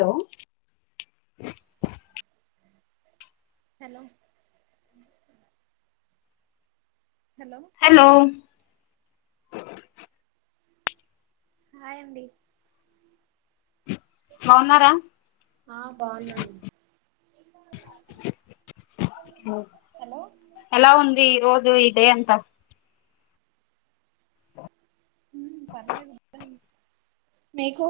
Hello hello hello hello హాయండి బాగున్నారా ఆ బాగున్నన్ హలో ఎలా ఉంది రోజు ఈ డే అంత పర్లేదు మీకు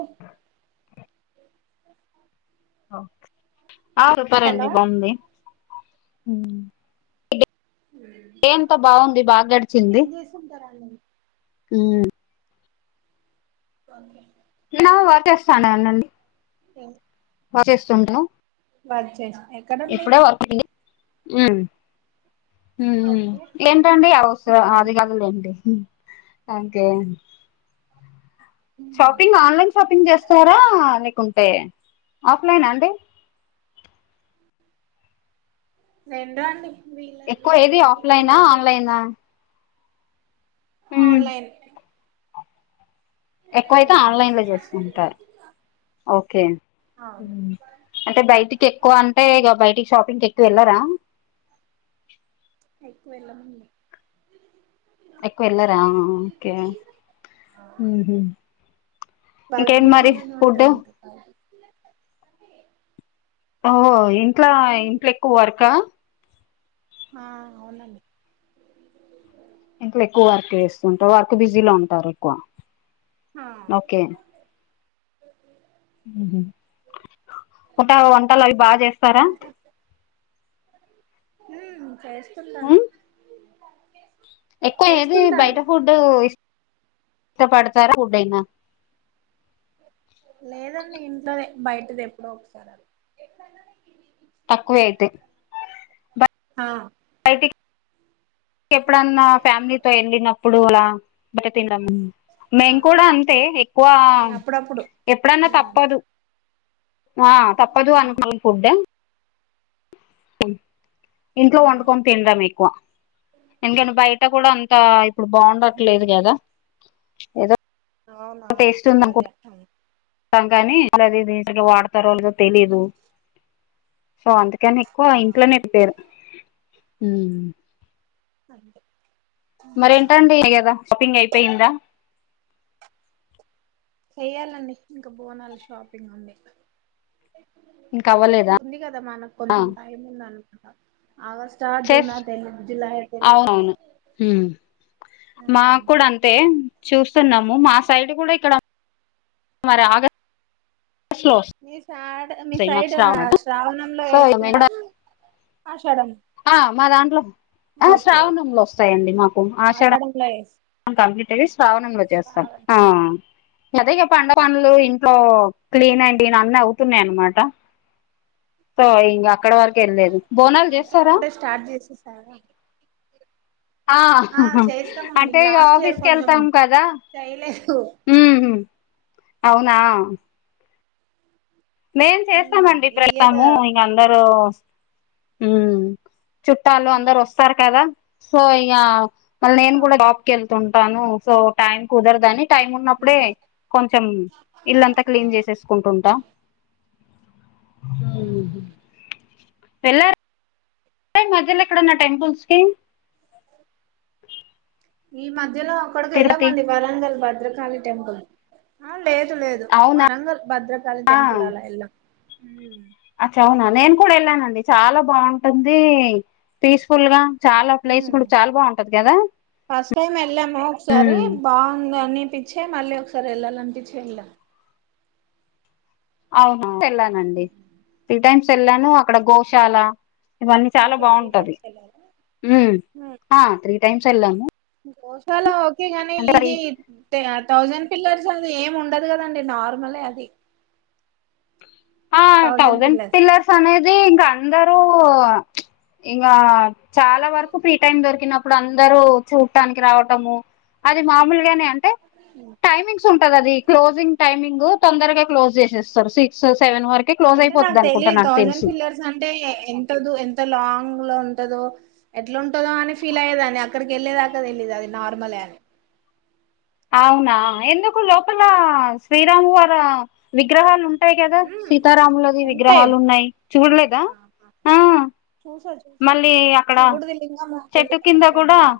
ఆ సూపర్ హలో అండి బాగుంది డే అంత బాగుంది బాగా గడిచింది కుంటర అండి ఊ ఆ నా వా చేేస్తానునండి అ వర్క్ చేస్తుంటాం వర్క్ చేస్తా ఎప్పుడ వర్కుటి ఓకే ఏంటండి అవసర అది కదులే ఏంటి ఓకే షాపింగ్ ఆన్లైన్ షాపింగ్ చేస్తారా లేకుంటే ఆఫ్లైన్ అండి రెండు అండి వీళ్ళ ఎక్కువ వీళ్ళని ఏది బట్టి ఆఫ్లైనా వీలైతే ఆన్లైనా ఆన్లైన్ ఎక్కువైతే ఆన్లైన్ లో చేస్తుంటారు [unintelligible] ఓకే అవును అంటే బయటికి ఎక్కువ అంటేక బయటికి షాపింగ్కి ఎక్కువ అ ఎలార ఎక్కు వెళ్ళమడి ఎక్కువ వెళ్ళారా ఓకే ఇంకా ఎంటి మారి ఫుడ్ అవునూ ఓ ఇంట్లా అదేం ఇంట్లో ఎక్కువ వర్క ఆ అవునండి ఇంట్లో ఎక్కువ వర్క్ చేస్తుంటారు వర్క్ బిజీలో ఉంటారు ఎక్కువ ఆ ఓకే ఉంట వంటలు అవి బాగా చేస్తారా హ చేస్తా ఎక్కువ ఏది చేస్తుంటాను బయట ఫడ్ ఇష్టపడతారా ఫుడ్ అయినా లేదండి ఇంట్లోనే బయటది ఎప్పుడో ఒకసారి అది తక్కువే అయితే హా బయటకు ఎప్పుడన్నా ఫ్యామిలీతో ఎళ్లినప్పుడు అలా బట తిన ఆ మేము కూడా అంతే ఎక్కువ అప్పుడప్పుడు ఎప్పుడన్నా ఉమ్ తప్పదు ఆ తప్పదు ఆ అనుకుంటే ఇంట్లో వండుకొని తినరాం ఎక్కువ ఎందుకని బయట కూడా అంత ఇప్పుడు బాగుండట్లేదు కదా ఏదో అవునా సారే ఇస్తం కానీ అది ఇది వాడతారో వాళదో తెలీదు సో అ కానీ ఎక్కువ ఆ ఇంట్లోనేటు తెరు అంటె మరేంటండి న్నయి కదా షాపింగ్ అయిపోయిందా చెయ్యాలండి ఇంకా బోనాలు షాపింగ్ ఉంది ఇంక అవ్వలేదా ఉంది కదా మనకు కొంచెం టైం ఉంది అనుకుంటాం ఆగస్ట్ గస్టు జూన్ చెస్ అ తెలి జులై అ తెలిదు అవునవును ఉ తే చూస్తున్నాము మా సైడ్ కూడా ఇక్కడ మరి ఆగస్ మీ సాడ్ మీ వస్తాయి మాకు సైడ్ శ్రావణ శ్రావణంలో సో మేము ఏస్తారా కూడా ఆషాడంమా ఆ మా దాంట్లో ఆ శ్రావణంలో వస్తాయండి మాకు ఆషాఢ ఫ్లయిస్ యితది శ్రావణంలో చేస్తాం ఆ అదే ఇగ పండు పనులు ఇంట్లో క్లీన్ అండి అన్ని అవుతున్నాయి అనమాట సో ఇంగా అక్కడ వరకు వెళ్లేదు బోనాలు ఓకే చేస్తారా అప్పుడే స్టార్ట్ చేసేసార ఆ అంటే ఇగ లాస్ట్ ఇయర్ ఆఫీస్కి కొంచెం ఏళ్తాం కదా చేయలేదు ఉమ్ అవునా మేం చేస్తామండి ఈ ఇయర్ ప్రెడతాము ఇంక అందరు చుట్టాలు అందరు వస్తారు కదా సో ఇగా మళ్ళ నేను కూడా అవును శాప్ కెళ్తుంటాను సో టైమ్ కుదరదని టైం ఉన్నప్పుడే కొంచెం ఇల్లంతా క్లీన్ చేసేసుకుంటుంటా వేల్లర్ స మధ్యలో ఎక్కడన్న టెంపుల్స్ కి ఈ మధ్యలో అక్కడికి తిరుపతి వెళ్ళామండి వరంగల్ భద్రకాళి టెంపుల్ ఆ లేదు లేదు అవునా వరంగల్ భద్రకాళి టెంపుల్ అలా వెళ్ళాం ఉ అచ్చవునా నేను కూడా వెళ్ళానండి చాలా బాగుంటుంది పీస్ఫుల్గా చాలా ప్లేస్ కూడా చాలా బావుంటది కదా ఫస్ట్ టైం వెళ్ళాము ఒకసారి ఉమ్, బాగుందనిపించే మళ్ళీ ఒకసారి వెళ్ళాలనిపించి వెళ్ళాము అవును వెళ్ళానండి త్రీ టైమ్స్ వెళ్ళాను అక్కడ గోశాల ఇవన్నీ చాలా ఓకే త్రీ బావుంటది టైమ్స్ వెళ్ళాము ఆ త్రీ టైమ్స్ వెళ్ళాము గోశాల ఒకేగని అంటే మరి ఇది థౌజండ్ పిల్లర్స్ అది ఏమి ఉండదు కదండి నార్మలే అది ఆ థౌజండ్ పిల్లర్స్ అనేది ఇంక అందరూ ఇంగా చాలా వరకు ఫ్రీ టైమ్ దొరికినప్ ప్పుడు అందరు చూడటానికి రావటము అది మామూలుగానే అంటే ఉ టైమింగ్స్ ఉంటది అది క్లోజింగ్ టైమింగ్ తొందరగా క్లోజ్ చేసేస్తారు సిక్స్ సెవెన్ వరకు క్లోజ్ అంటే నాకు అయిపోద్దనుకుంటా తెలియదు నాకు థౌజండ్ తెలిసి పిల్లర్స్ అంటే ఎంతదు ఎంత లాంగ్లో ఉంటదో ఎట్ల ఉంటందో అని ఫీల్ అయ్యేదాని అక్కడికి ఏళ్ళేదాకా తెలిదు అది నార్మలే అని అవునా ఎందుకు లోపల శ్రీరామువర విగ్రహాలు ఉం టయి కదా ఉమ్ సీతారాములది ఉంటాయి విగ్రహాలు ఉన్నాయి చూల్లెదా ఆ చూసా చూసా మళ్ళీ అక్కడ శివుడిది లింగముంటాది చెట్టు కింద ఒకటి కూడా పెద్దగా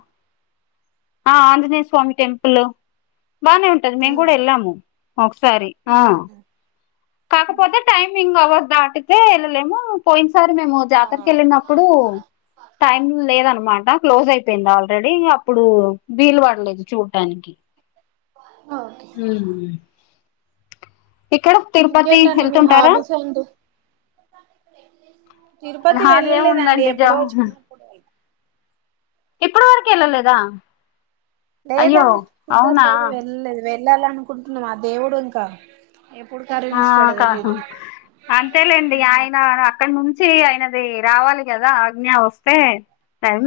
ఆ ఆంజనేయస్వామి టెంపుల్ బానే ఉం అది మేం కూడ ఉమ్ ఎల్లాము ఒకసారి ఆ ఉమ్ కాకపోతే టైమింగ్ అవర్ దాటితే ఏళ్ళలేము పోయిన సార్ మేము ఆ జాతరకి ఎళ్ళినప్పుడు టైం లేదనమాట క్లోజ్ అయిపోయింది ఆల్రెడీ అప్పుడు వీలు పల్లెదు చూడటనికి ఓకే ఉ ఇక్కడ తిరుపతి ఇంకేంటండి మీ వెళ్తుంటారా హాబీస్ ఏంటి తిరుపతి వెళ్ళలేదండి అదేముందండి జ ఎప్పుడో చిన్నప్పుడు ఇప్పుడు వరకు వెళ్ళలేదా అయ్యో లేదండి అవునా కుదరలేదు వెళ్ళలేదు వెళ్ళాలి అనుకుంటున్నాం ఆ దేవుడు ఇంకా ఎప్పుడు కాదు ఆ కాదు అంతేలేండి ఆయన అక్కడ నుంచి ఆయనది రావాలి కదా ఆజ్ఞ వస్తే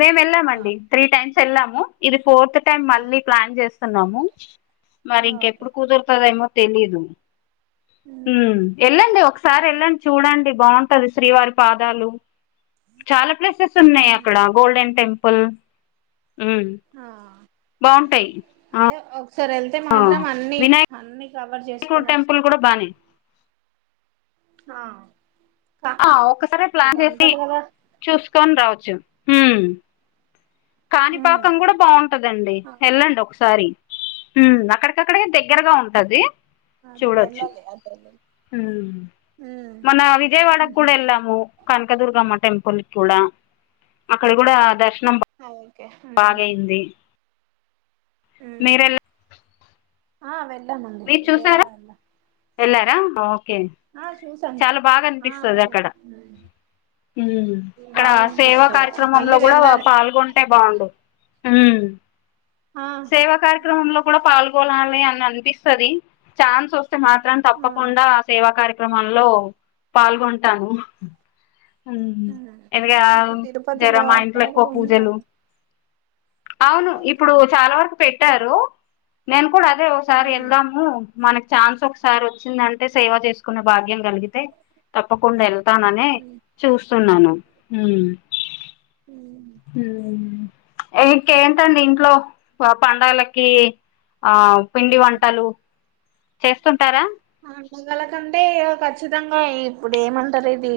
మేము వెళ్ళామండి త్రీ టైమ్స్ వెళ్ళాము ఇది ఫోర్త్ టైమ్ టైం ఆహా మళ్ళీ ప్లాన్ చేస్తున్నాము మరి ఓకే ఇంకెప్పుడు కుదురుతదేమో తెలీదు ఉ వెళ్ళండి ఒకసారి వెళ్ళండి చూడండి బాగుంటది శ్రీవారి పాదాలు చాలా ప్లేసెస్ ఉన్నాయి అక్కడ గోల్డెన్ టెంపుల్ ఉ ఆ బాగుంటాయి ఆ అదే ఒకసారి వెళ్తే మాత్రం అన్ని అన్ని కవర్ చేసి టెంపుల్ కూడా బానేయి ఆ కా ఆ ఒకసారి ప్లాన్ ఏదో చేసి అంటారు కదా చూసుకొని రావచ్చు కాణిపాకం కూడా బాగుంటదండి ఆ వెళ్ళండి ఒకసారి ఉమ్ అక్కడ అక్కడికి దగ్గరగా ఉంటది అదే చూడొచ్చు వెళ్ళాలి అదే వెళ్ళాలి. మొన్న విజయవాడ కూడా ఎ లము కనకదుర్గమ్మ టెంపుల్ కూడా అక్కడ కూడా దర్శనం ఆ ఒకే మీరేలరా ఆ వెళ్ళామండి విజయవాడ వెళ్ళాం ఎల్లరా ఓకే ఆ చూసాం చాలా ఆ వెళ్ళాం ఇక్కడ సేవా బాగనిపిస్తది మళ్ళీ కార్యక్రమంలో కూడా వెళ్ళాలి పాల్గొ టే బాగుండు ఉ ఆ సేవా కార్యక్రమంలో కూడా పాల్గొనాలి అని అనిపిస్తది ఛాన్స్ ఓస్తే మాత్రం ఆ తప్పకుండా సేవా కార్యక్రమాల్లో పాల్గొంటాము ఉమ్ అదిగ ఇటు జర తిరుపతిలో మా అక్కడ ఇంట్లో ఎక్కువ కూడా ఉంది పూజలు కదా అవును ఓకే ఇప్పుడు చాలా వరకు పెట్టారు నేను కూడా అదే ఒకసారి ఉమ్ వెళ్దాము మనకి ఛాన్స్ ఒకసారి వచ్చిందంటే సేవ చేసుకునే భాగ్యం కలిగింది తప్పకుండా వెళ్తాననే చూస్తున్నాను ఉ ఉమ్ ఇంకేంటండి ఇంట్లో ప పండగలకి ఆ పిండి వంటలు చేస్తుంటారా పండుగల కంటే ఖచ్చితంగా ఇప్పుడు ఏమంటారు ఇది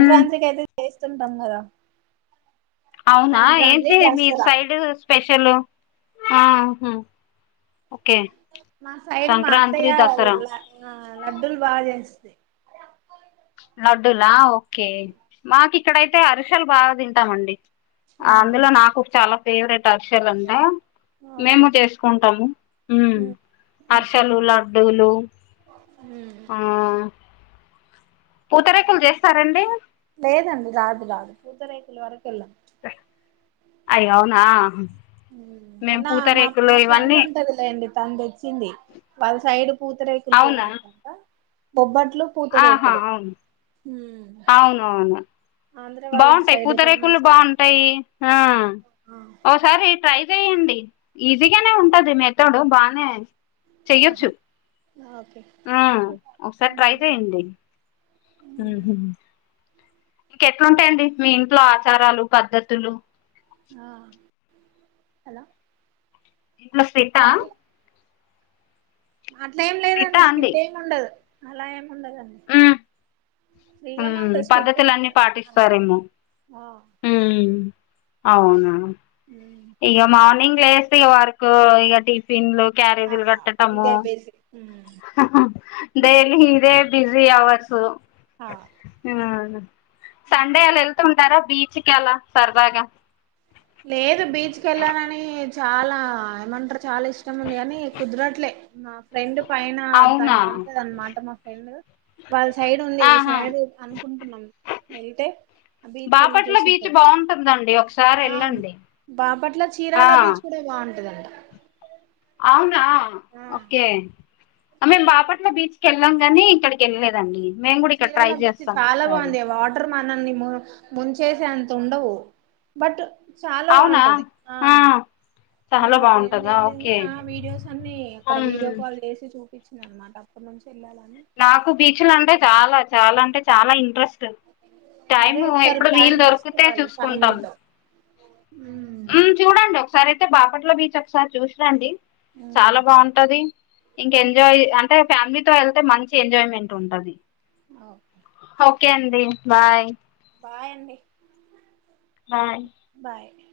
ఉమ్ అయితే చేస్తుంటాం కదా అవునా సంక్రాంతి ఏంటి మీ దసరా సైడ్ స్పెషల్ ఉహు ఓకే మా సైడ్ మా సంక్రాంతి అత్తయ్య దసరా ల ఆ లడ్డూలు బాగా చేస్తది లడ్డులా ఓకే మాకు ఇక్కడైతే అరిసలు బాగా తింటామండి ఉహు అందులో నాకు చాలా ఫేవరెట్ అర్షలు అంటె మేము ఓకే చేసుకుంటాము ఉమ్ అరిసలు లడ్డూలు హ్మ్ ఆ పూతరేకులు చేస్తారండి లేద అండి రాదు రాదు పూతారేకుల్ వరకు అయో అవునా మేము మొన్న మా పూతరేకులు మా ఫ్రెండ్ ఇవన్నీ ఉంటంది లేండి తను తెచ్చింది వాళ్ళ సైడ్ పూతరేకులు అవునా ఫేమస్ అంట బొబ్బట్లు ఆహా పూతరేకులు అవునా ఆంధ్ర వాళ్ళ బాగుంటాయి సైడ్ పూతరేకులు ఫేమస్ కదా బాగుంటాయి ఆ ఓసారి ట్రై చేయండి ఈజీగానే ఉంటది మెతడు బానే ఆహా చెయ్యొచ్చు ఓకే ఆ ఒకసారి ట్రై చేయండి హుమ్ హూ ఇంకెట్లుంటాయండి మీ ఇంట్లో ఆచారాలు పద్ధతులు ఆ హలో ఫుల్ స్ట్రిటా సారీ అట్లా ఏం స్ట్రిట్టా లేదండి అండి స్ట్రిట్టెమీ ఉండదు అలా ఏమి ఉండదండి ఉమ్ ఫ్రీగానే ఉమ్ ఉంటది స్ట్రిక్ట్ ఏం పద్ధతులన్నీ కాదు ఆ ఆ హుమ్ హు అవునా హుమ్ ఇగా మార్నింగ్ లేసి ఇగ వర్క్ ఇగా టీ పిన్లు క్యారేజీలు ఆ కట్టటము ఇదే బేసిక్ డైలీ ఇదే బిజీ అవర్సు ఆ సండే అలా వెళ్తుంటారా బీచ్కి అలా సరదాగా లేదు బీచ్ కెళ్ళాలని చాలా ఏమంటారు చాలా ఇష్టం ఇష్టం ఉంది కానీ కుదరట్లే మా ఫ్రెండ్ పైన అవునా దాని ఉంటద అన్నమాట మా ఫ్రెండ్ వాళ్ళ సైడ్ ఉంది ఈ ఆహా సైడ్ అనుకుంటున్నాం వెళ్తే ఆ బీచ్ వెళ్ళి బాపట్ల చూసేసి బీచ్ బాగుంటుందండి ఒకసారి అవును వెళ్ళండి బాపట్ల చీరాల ఆ బీచ్ కూడా బాగుంటదంట అవునా ఆ ఓకే మేం బాపట్ల బీచ్ కెళ్ళాం గానీ ఇక్కడికి వెళ్ళలేదండి మేము కూడా ఇక్కడ ట్రై చీరాలబీచ్ చేస్తాం చాలా ఒకసారి బాగుంది వాటర్ మనల్ని ము ముంచేసే అంత ఉండవు బట్ చాలా అవునా బాగుంటది ఆ మొన్న చాలా మా ఫ్రెండ్ బాగుంటదా వెళ్ళింది ఓకే ఆ వీడియోస్ అన్ని అక్కడ వీడియో కాల్ చేసి చూపించింది అనమాట అప్పటి నుంచి వెళ్ళాలని నాకు బీచులంటే చాలా చాలా అంటే చాలా ఇంట్రెస్ట్ అదే టైము ఒకసారి ఎప్పుడు వీలు ప్లాన్ దొరికితే చూసుకుంటాం హుమ్ ఉమ్, చూడండి ఒకసారి అయితే బాపట్ల బీచ్ ఒకసారి చూసిరండి చాలా బాగుంటది ఇంక ఎంజాయ్ అంటే ఫ్యామిలీతో వెళ్తే మంచి ఎంజాయ్మెంట్ ఉంటది ఓకే ఓకే అండి బాయ్ బాయ్ అండి బాయ్ బాయ్ అండి